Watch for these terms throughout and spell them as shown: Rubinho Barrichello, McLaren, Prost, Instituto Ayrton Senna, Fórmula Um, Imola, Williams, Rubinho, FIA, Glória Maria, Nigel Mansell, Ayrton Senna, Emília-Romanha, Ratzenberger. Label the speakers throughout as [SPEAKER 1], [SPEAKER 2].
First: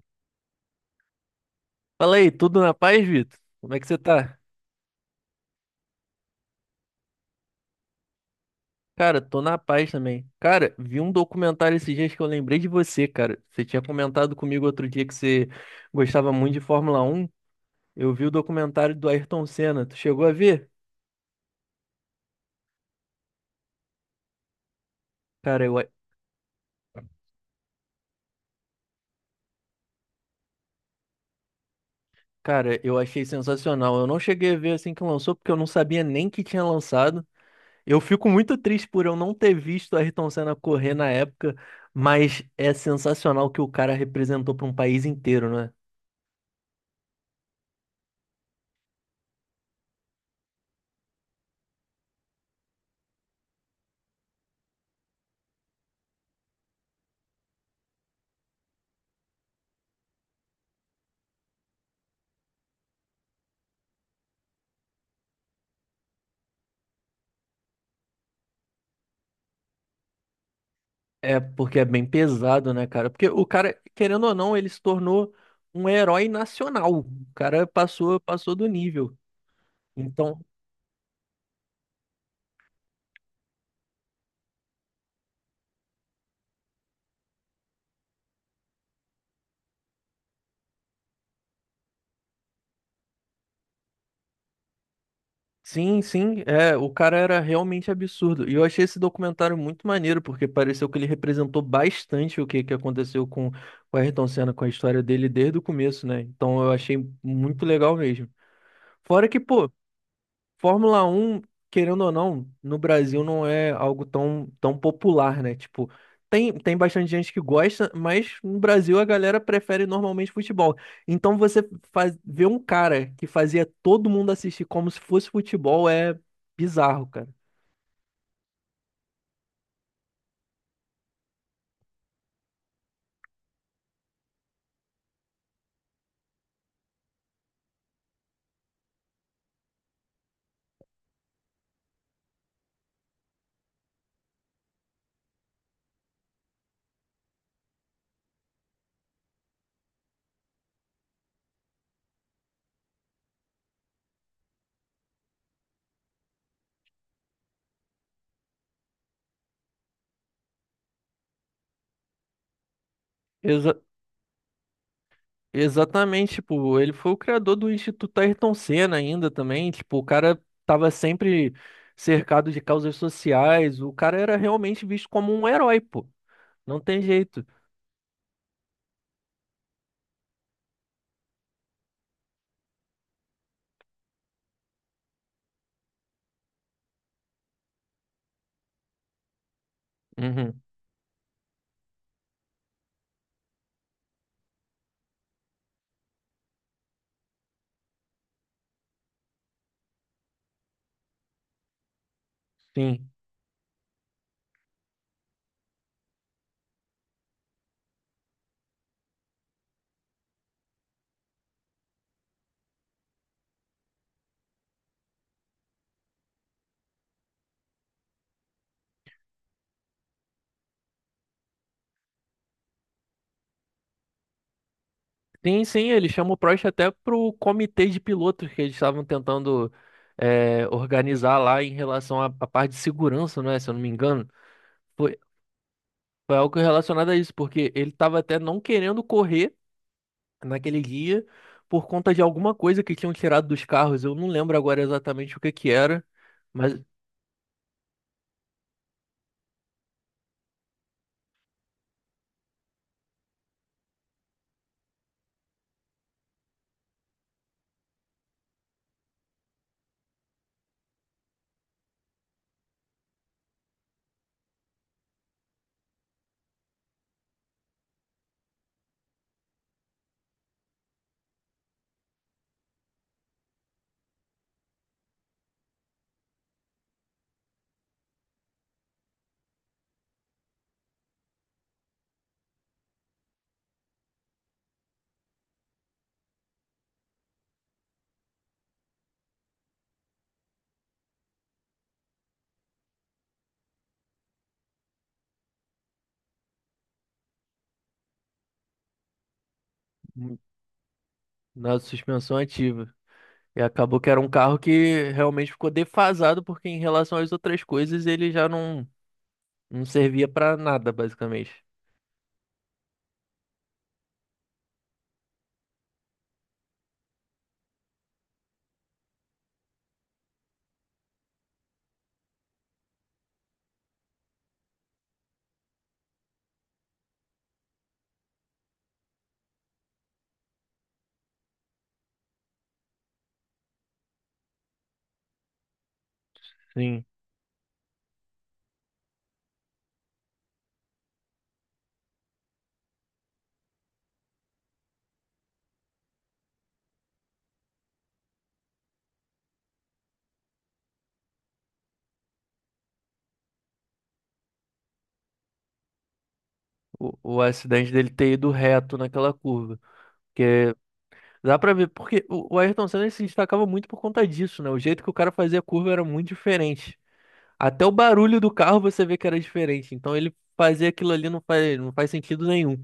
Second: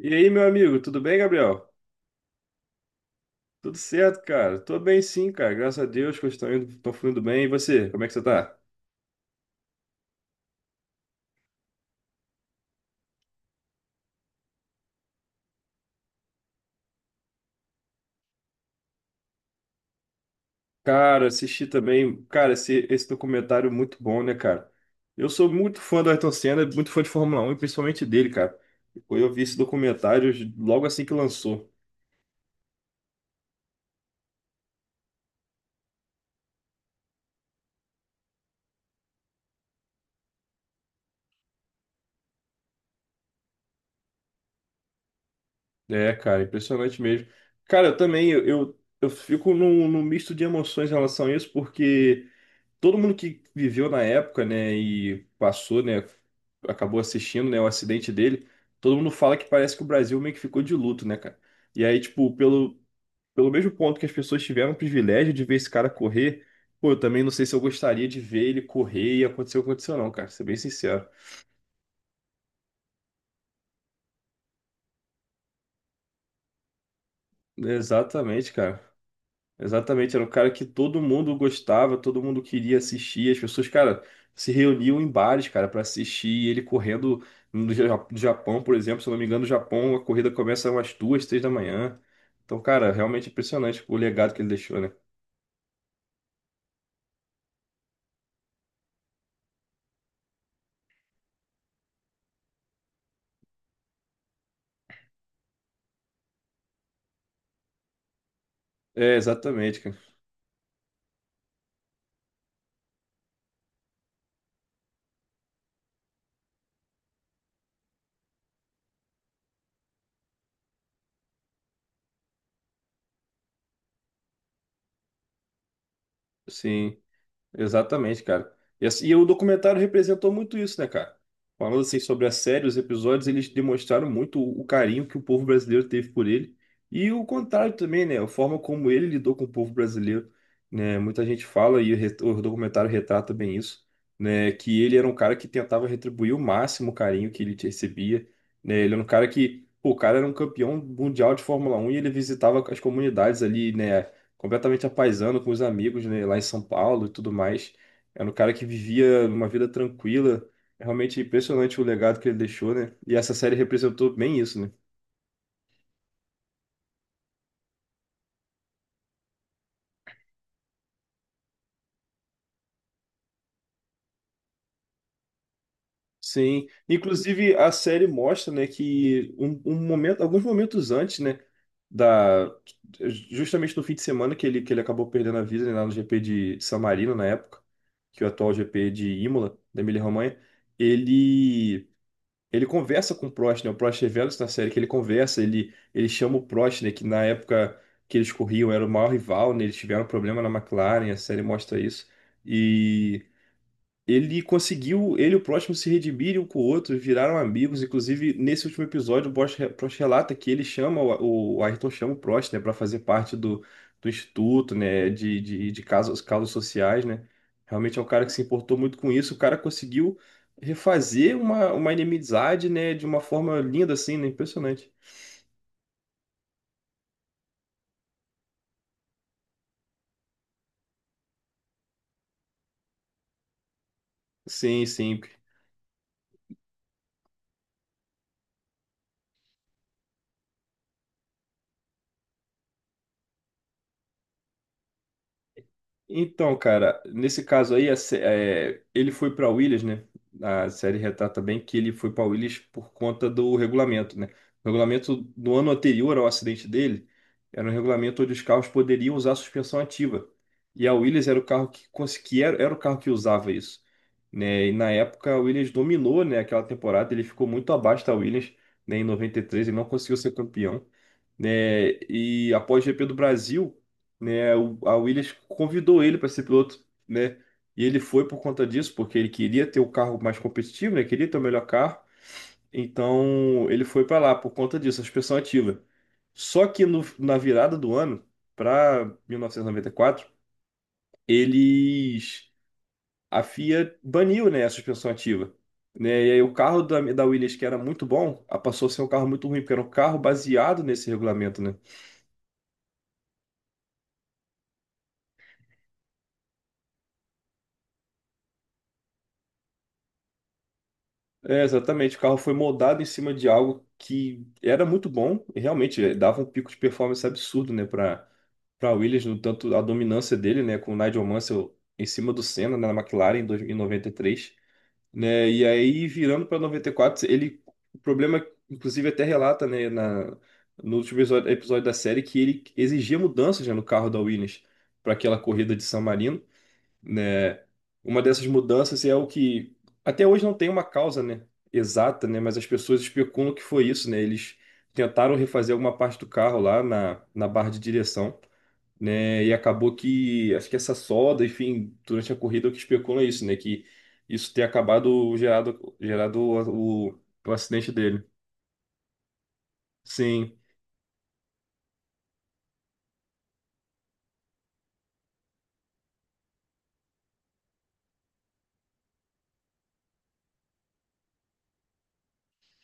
[SPEAKER 1] E aí, meu amigo, tudo bem, Gabriel?
[SPEAKER 2] Fala aí, tudo na paz, Vitor? Como
[SPEAKER 1] Tudo
[SPEAKER 2] é que você
[SPEAKER 1] certo,
[SPEAKER 2] tá?
[SPEAKER 1] cara? Tô bem sim, cara. Graças a Deus que eu estou indo, tô fluindo bem. E você, como é que você tá?
[SPEAKER 2] Cara, tô na paz também. Cara, vi um documentário esses dias que eu lembrei de você, cara. Você tinha comentado comigo outro dia que você gostava muito de Fórmula Um. Eu vi o documentário do Ayrton Senna. Tu chegou a ver?
[SPEAKER 1] Cara, assisti também, cara, esse documentário é muito bom, né, cara? Eu sou
[SPEAKER 2] Cara,
[SPEAKER 1] muito fã do Ayrton Senna, muito fã de Fórmula 1, e principalmente dele, cara. Eu vi esse documentário logo assim que lançou.
[SPEAKER 2] cara, eu achei sensacional. Eu não cheguei a ver assim que lançou, porque eu não sabia nem que tinha lançado. Eu fico muito triste por eu não ter visto o Ayrton Senna correr na época, mas é sensacional o que o cara representou para um país inteiro, né?
[SPEAKER 1] É, cara, impressionante mesmo. Cara, eu também, eu fico num misto de emoções em relação a isso, porque todo mundo que viveu na época, né, e passou, né, acabou assistindo, né, o acidente dele. Todo mundo fala que parece que o Brasil meio que ficou de luto, né, cara? E aí, tipo, pelo mesmo ponto que as pessoas tiveram o privilégio de ver esse cara correr, pô, eu também não sei se eu gostaria de ver ele correr e acontecer o que aconteceu, não, cara, ser bem sincero.
[SPEAKER 2] É porque é bem pesado, né, cara? Porque o cara, querendo ou não, ele se tornou um herói nacional. O cara passou,
[SPEAKER 1] Exatamente,
[SPEAKER 2] passou do
[SPEAKER 1] cara.
[SPEAKER 2] nível.
[SPEAKER 1] Exatamente, era um
[SPEAKER 2] Então,
[SPEAKER 1] cara que todo mundo gostava, todo mundo queria assistir. As pessoas, cara, se reuniam em bares, cara, para assistir. E ele correndo no Japão, por exemplo, se eu não me engano, no Japão a corrida começa umas duas, três da manhã. Então, cara, realmente impressionante o legado que ele deixou, né?
[SPEAKER 2] sim, sim, é, o cara era realmente absurdo. E eu achei esse documentário muito maneiro, porque pareceu que ele representou bastante o que aconteceu com o Ayrton Senna, com a história dele desde o começo, né? Então eu achei muito legal mesmo.
[SPEAKER 1] É,
[SPEAKER 2] Fora que, pô,
[SPEAKER 1] exatamente, cara.
[SPEAKER 2] Fórmula um querendo ou não, no Brasil não é algo tão popular, né? Tipo, tem bastante gente que gosta, mas no Brasil a galera prefere normalmente futebol. Então você faz, ver um cara que fazia todo mundo assistir como se fosse futebol é
[SPEAKER 1] Sim.
[SPEAKER 2] bizarro, cara.
[SPEAKER 1] Exatamente, cara. E o documentário representou muito isso, né, cara? Falando assim sobre a série, os episódios, eles demonstraram muito o carinho que o povo brasileiro teve por ele. E o contrário também, né? A forma como ele lidou com o povo brasileiro, né? Muita gente fala, e o documentário retrata bem isso, né? Que ele era um cara que tentava retribuir o máximo o carinho que ele recebia, né? Ele era um cara que, pô, o cara era um campeão mundial de Fórmula 1 e ele visitava as comunidades ali, né? Completamente apaisando com os amigos, né, lá em São Paulo e tudo mais. Era um cara que vivia uma vida tranquila. É realmente impressionante o legado que ele deixou, né? E essa série
[SPEAKER 2] Exa-
[SPEAKER 1] representou bem isso, né?
[SPEAKER 2] exatamente, tipo, ele foi o criador do Instituto Ayrton Senna ainda também, tipo, o cara tava sempre cercado de causas sociais, o cara era realmente visto como um herói, pô.
[SPEAKER 1] Sim.
[SPEAKER 2] Não tem jeito.
[SPEAKER 1] Inclusive, a série mostra, né, que um momento, alguns momentos antes, né, da justamente no fim de semana que ele acabou perdendo a vida, né, lá no GP de San Marino na época, que é o atual GP de Imola, da Emília-Romanha.
[SPEAKER 2] Uhum.
[SPEAKER 1] ele Ele conversa com o Prost, né? O Prost revela isso na série, que ele conversa, ele chama o Prost, né? Que na época que eles corriam era o maior rival, né? Eles tiveram problema na McLaren, a série mostra isso.
[SPEAKER 2] Sim.
[SPEAKER 1] E ele conseguiu, ele e o próximo se redimirem um com o outro, viraram amigos. Inclusive, nesse último episódio, Prost relata que ele chama, o Ayrton chama o Prost, né, para fazer parte do instituto, né, de casos sociais, né. Realmente é um cara que se importou muito com isso. O cara conseguiu refazer uma inimizade, né, de uma forma linda, assim, né, impressionante.
[SPEAKER 2] Sim, sim, ele chama o Prost até pro comitê de pilotos que eles estavam tentando é, organizar lá em relação à parte de segurança, não é? Se eu não me engano.
[SPEAKER 1] Sim,
[SPEAKER 2] Foi,
[SPEAKER 1] sim.
[SPEAKER 2] foi algo relacionado a isso, porque ele estava até não querendo correr naquele dia por conta de alguma coisa que tinham tirado dos carros. Eu não lembro agora exatamente o que que era,
[SPEAKER 1] Então,
[SPEAKER 2] mas
[SPEAKER 1] cara, nesse caso aí, é, ele foi para Williams, né? A série retrata bem que ele foi para Williams por conta do regulamento, né? O regulamento no ano anterior ao acidente dele era um regulamento onde os carros poderiam usar suspensão ativa. E a Williams era o carro que conseguia, era o carro que usava isso, né? E na época a Williams dominou, né, aquela temporada, ele ficou muito abaixo da Williams, né, em 93 ele não conseguiu ser campeão, né? E após o GP do Brasil, né? A Williams convidou ele para ser piloto, né? E ele foi por conta disso, porque ele queria ter o carro mais competitivo, né? Queria ter o melhor carro. Então ele foi para lá por conta disso, a suspensão ativa. Só que na virada do ano, para 1994, eles a FIA baniu, né, a suspensão ativa. Né? E aí o carro da Williams, que era muito bom, passou a ser um carro muito ruim, porque era um carro
[SPEAKER 2] hum,
[SPEAKER 1] baseado nesse regulamento, né?
[SPEAKER 2] na suspensão ativa. E acabou que era um carro que realmente ficou defasado, porque em relação às outras coisas ele já não servia para nada, basicamente.
[SPEAKER 1] É, exatamente. O carro foi moldado em cima de algo que era muito bom e realmente dava um pico de performance absurdo, né, para Williams, no tanto a dominância dele, né, com o Nigel Mansell em cima do Senna, né, na McLaren em 93, né? E aí virando para 94, ele o problema inclusive até relata, né, na no último episódio, episódio da série que ele exigia mudanças, né, no carro da Williams para aquela corrida de San Marino,
[SPEAKER 2] Sim,
[SPEAKER 1] né? Uma dessas mudanças é o que até hoje não tem uma causa, né, exata, né, mas as pessoas especulam que foi isso, né? Eles tentaram refazer alguma parte do carro lá na barra de direção, né? E acabou que acho que essa solda, enfim, durante a corrida é o que especula é isso, né, que isso ter acabado gerado
[SPEAKER 2] o, o
[SPEAKER 1] o
[SPEAKER 2] acidente
[SPEAKER 1] acidente
[SPEAKER 2] dele
[SPEAKER 1] dele.
[SPEAKER 2] ter ido reto naquela curva.
[SPEAKER 1] Sim.
[SPEAKER 2] Porque dá pra ver, porque o Ayrton Senna ele se destacava muito por conta disso, né? O jeito que o cara fazia a curva era muito diferente. Até o barulho do carro você vê que era diferente. Então ele fazer aquilo ali não faz sentido nenhum.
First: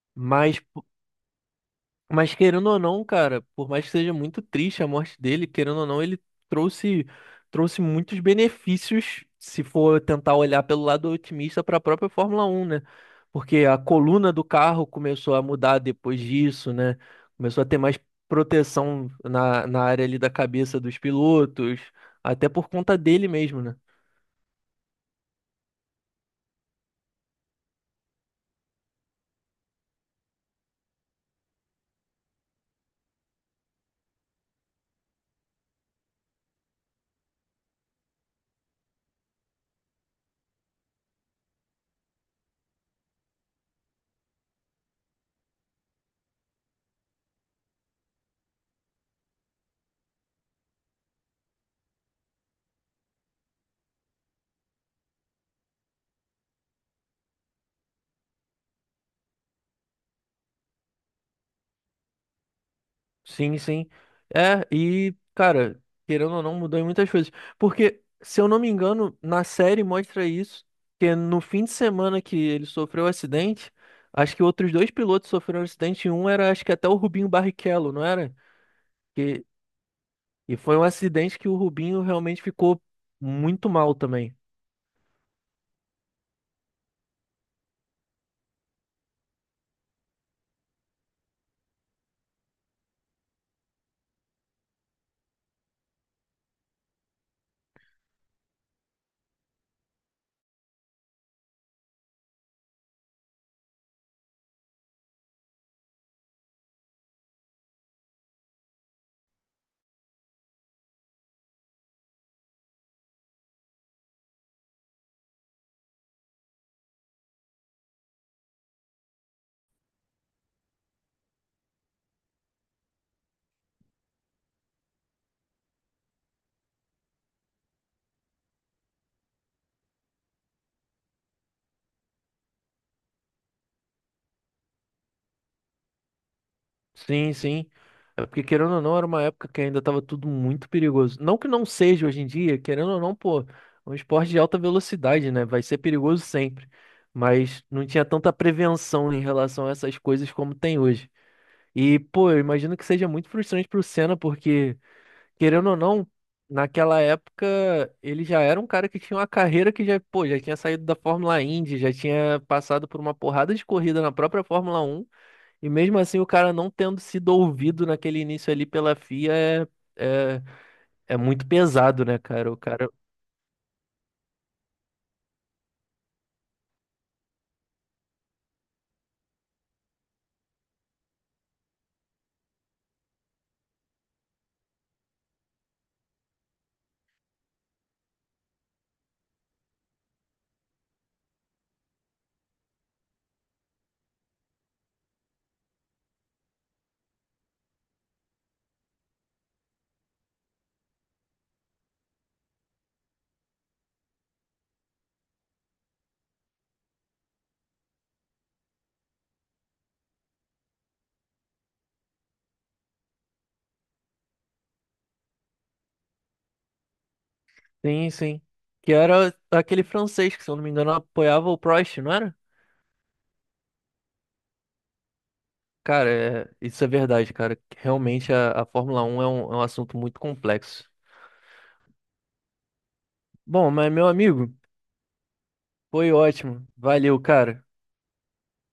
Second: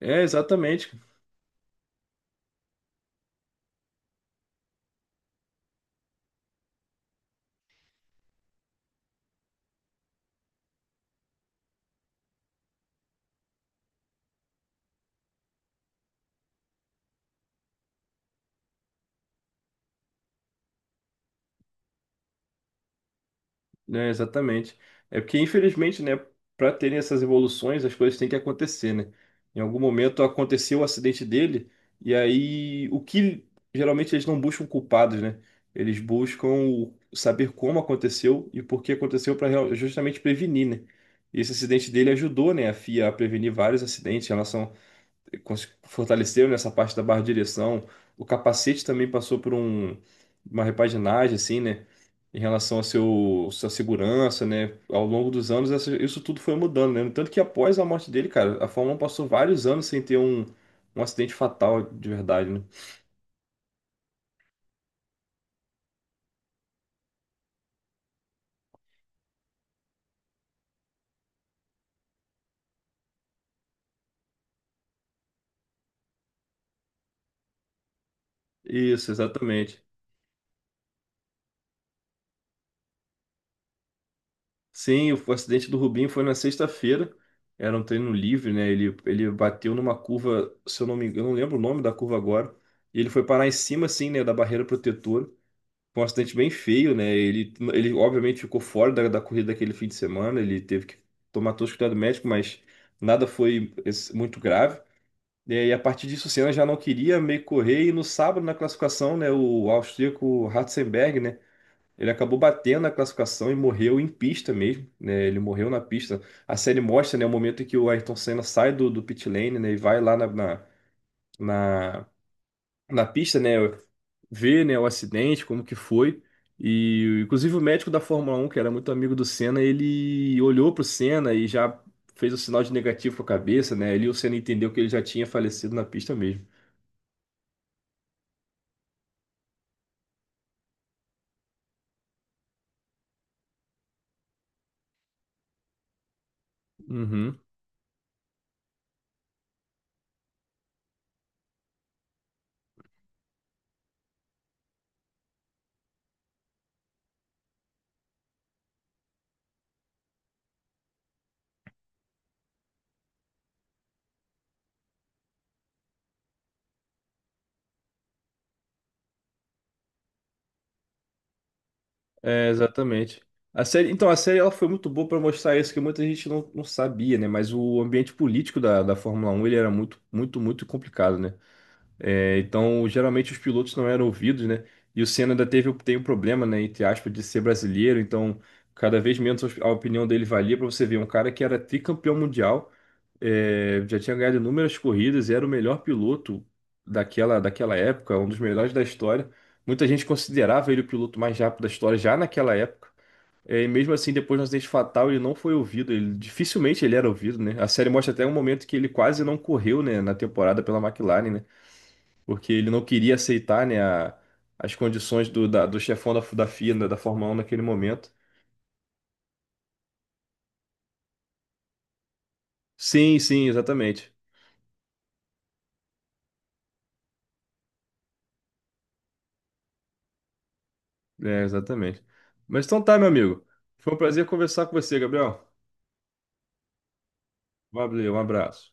[SPEAKER 1] É,
[SPEAKER 2] Mas
[SPEAKER 1] exatamente,
[SPEAKER 2] Mas querendo ou não, cara, por mais que seja muito triste a morte dele, querendo ou não, ele trouxe trouxe muitos benefícios, se for tentar olhar pelo lado otimista para a própria Fórmula Um, né? Porque a coluna do carro começou a mudar depois disso, né? Começou a ter mais proteção na área ali da cabeça dos pilotos, até por conta dele mesmo, né?
[SPEAKER 1] né? Exatamente. É porque, infelizmente, né, para terem essas evoluções, as coisas têm que acontecer, né? Em algum momento aconteceu o acidente dele, e aí o que geralmente eles não buscam culpados, né? Eles buscam saber como aconteceu e por que aconteceu para justamente prevenir, né? E esse acidente dele ajudou, né, a FIA a prevenir vários acidentes em relação fortaleceram nessa parte da barra de direção. O capacete também passou por uma repaginagem, assim, né? Em relação a sua segurança, né? Ao longo dos anos, isso tudo foi mudando, né? Tanto que após a morte dele, cara, a Fórmula 1 passou vários anos sem ter um acidente fatal de verdade, né?
[SPEAKER 2] Sim, sim. É, e, cara, querendo ou não, mudou em muitas coisas. Porque, se eu não me engano, na série mostra isso, que é no fim de semana que ele sofreu o acidente, acho que outros dois pilotos sofreram um acidente, e um era, acho que até o Rubinho Barrichello, não era?
[SPEAKER 1] Isso,
[SPEAKER 2] Que,
[SPEAKER 1] exatamente.
[SPEAKER 2] e foi um acidente que o Rubinho realmente ficou muito mal também.
[SPEAKER 1] Sim, o acidente do Rubinho foi na sexta-feira. Era um treino livre, né? Ele bateu numa curva, se eu não me engano, eu não lembro o nome da curva agora. E ele foi parar em cima, assim, né, da barreira protetora. Foi um acidente bem feio, né? Ele obviamente ficou fora da corrida daquele fim de semana, ele teve que tomar todo o cuidado médico, mas nada foi muito grave. É, e a partir disso, o Senna já não queria meio correr, e no sábado, na classificação, né, o austríaco Ratzenberger, né, ele acabou batendo na classificação e morreu em pista mesmo, né, ele morreu na pista. A série mostra, né, o momento em que o Ayrton Senna sai do pit lane, né, e vai lá na- na pista, né, ver, né, o acidente, como que foi. E inclusive o médico da Fórmula 1, que era muito amigo do Senna, ele olhou pro Senna e já fez o sinal de negativo com a cabeça, né? Ali o Senna entendeu que ele já tinha falecido na pista mesmo.
[SPEAKER 2] Sim, sim. É porque, querendo ou não, era uma época que ainda estava tudo muito perigoso. Não que não seja hoje em dia, querendo ou não, pô, é um esporte de alta velocidade, né? Vai ser perigoso sempre.
[SPEAKER 1] Uhum.
[SPEAKER 2] Mas não tinha tanta prevenção em relação a essas coisas como tem hoje. E, pô, eu imagino que seja muito frustrante pro Senna, porque, querendo ou não, naquela época ele já era um cara que tinha uma carreira que já, pô, já tinha saído da Fórmula Indy, já tinha passado por uma porrada de corrida na própria Fórmula Um e mesmo assim, o cara não tendo sido ouvido naquele início ali pela FIA é, é, é muito pesado, né,
[SPEAKER 1] É,
[SPEAKER 2] cara? O cara.
[SPEAKER 1] exatamente. A série, então, a série ela foi muito boa para mostrar isso que muita gente não sabia, né? Mas o ambiente político da Fórmula 1, ele era muito complicado, né? É, então, geralmente os pilotos não eram ouvidos, né? E o Senna ainda teve, tem um problema, né, entre aspas, de ser brasileiro, então cada vez menos a opinião dele valia para você ver um cara que era tricampeão mundial, é, já tinha ganhado inúmeras corridas, era o melhor piloto daquela época, um dos melhores da história. Muita gente considerava ele o piloto mais rápido da história já naquela época. É, e mesmo assim, depois do acidente fatal, ele não foi ouvido. Ele, dificilmente ele era ouvido, né? A série mostra até um momento que ele quase não correu, né, na temporada pela McLaren, né? Porque ele não queria aceitar, né, as condições do chefão da FIA, da Fórmula 1 naquele momento.
[SPEAKER 2] Sim, sim. Que era aquele francês que, se eu não me engano, apoiava o Prost, não era?
[SPEAKER 1] Sim, sim, exatamente.
[SPEAKER 2] Cara, isso é verdade, cara. Realmente a Fórmula 1 é um assunto muito complexo.
[SPEAKER 1] É, exatamente. Mas então tá, meu amigo.
[SPEAKER 2] Bom, mas
[SPEAKER 1] Foi um
[SPEAKER 2] meu
[SPEAKER 1] prazer
[SPEAKER 2] amigo,
[SPEAKER 1] conversar com você, Gabriel.
[SPEAKER 2] foi ótimo. Valeu, cara.
[SPEAKER 1] Valeu, um abraço.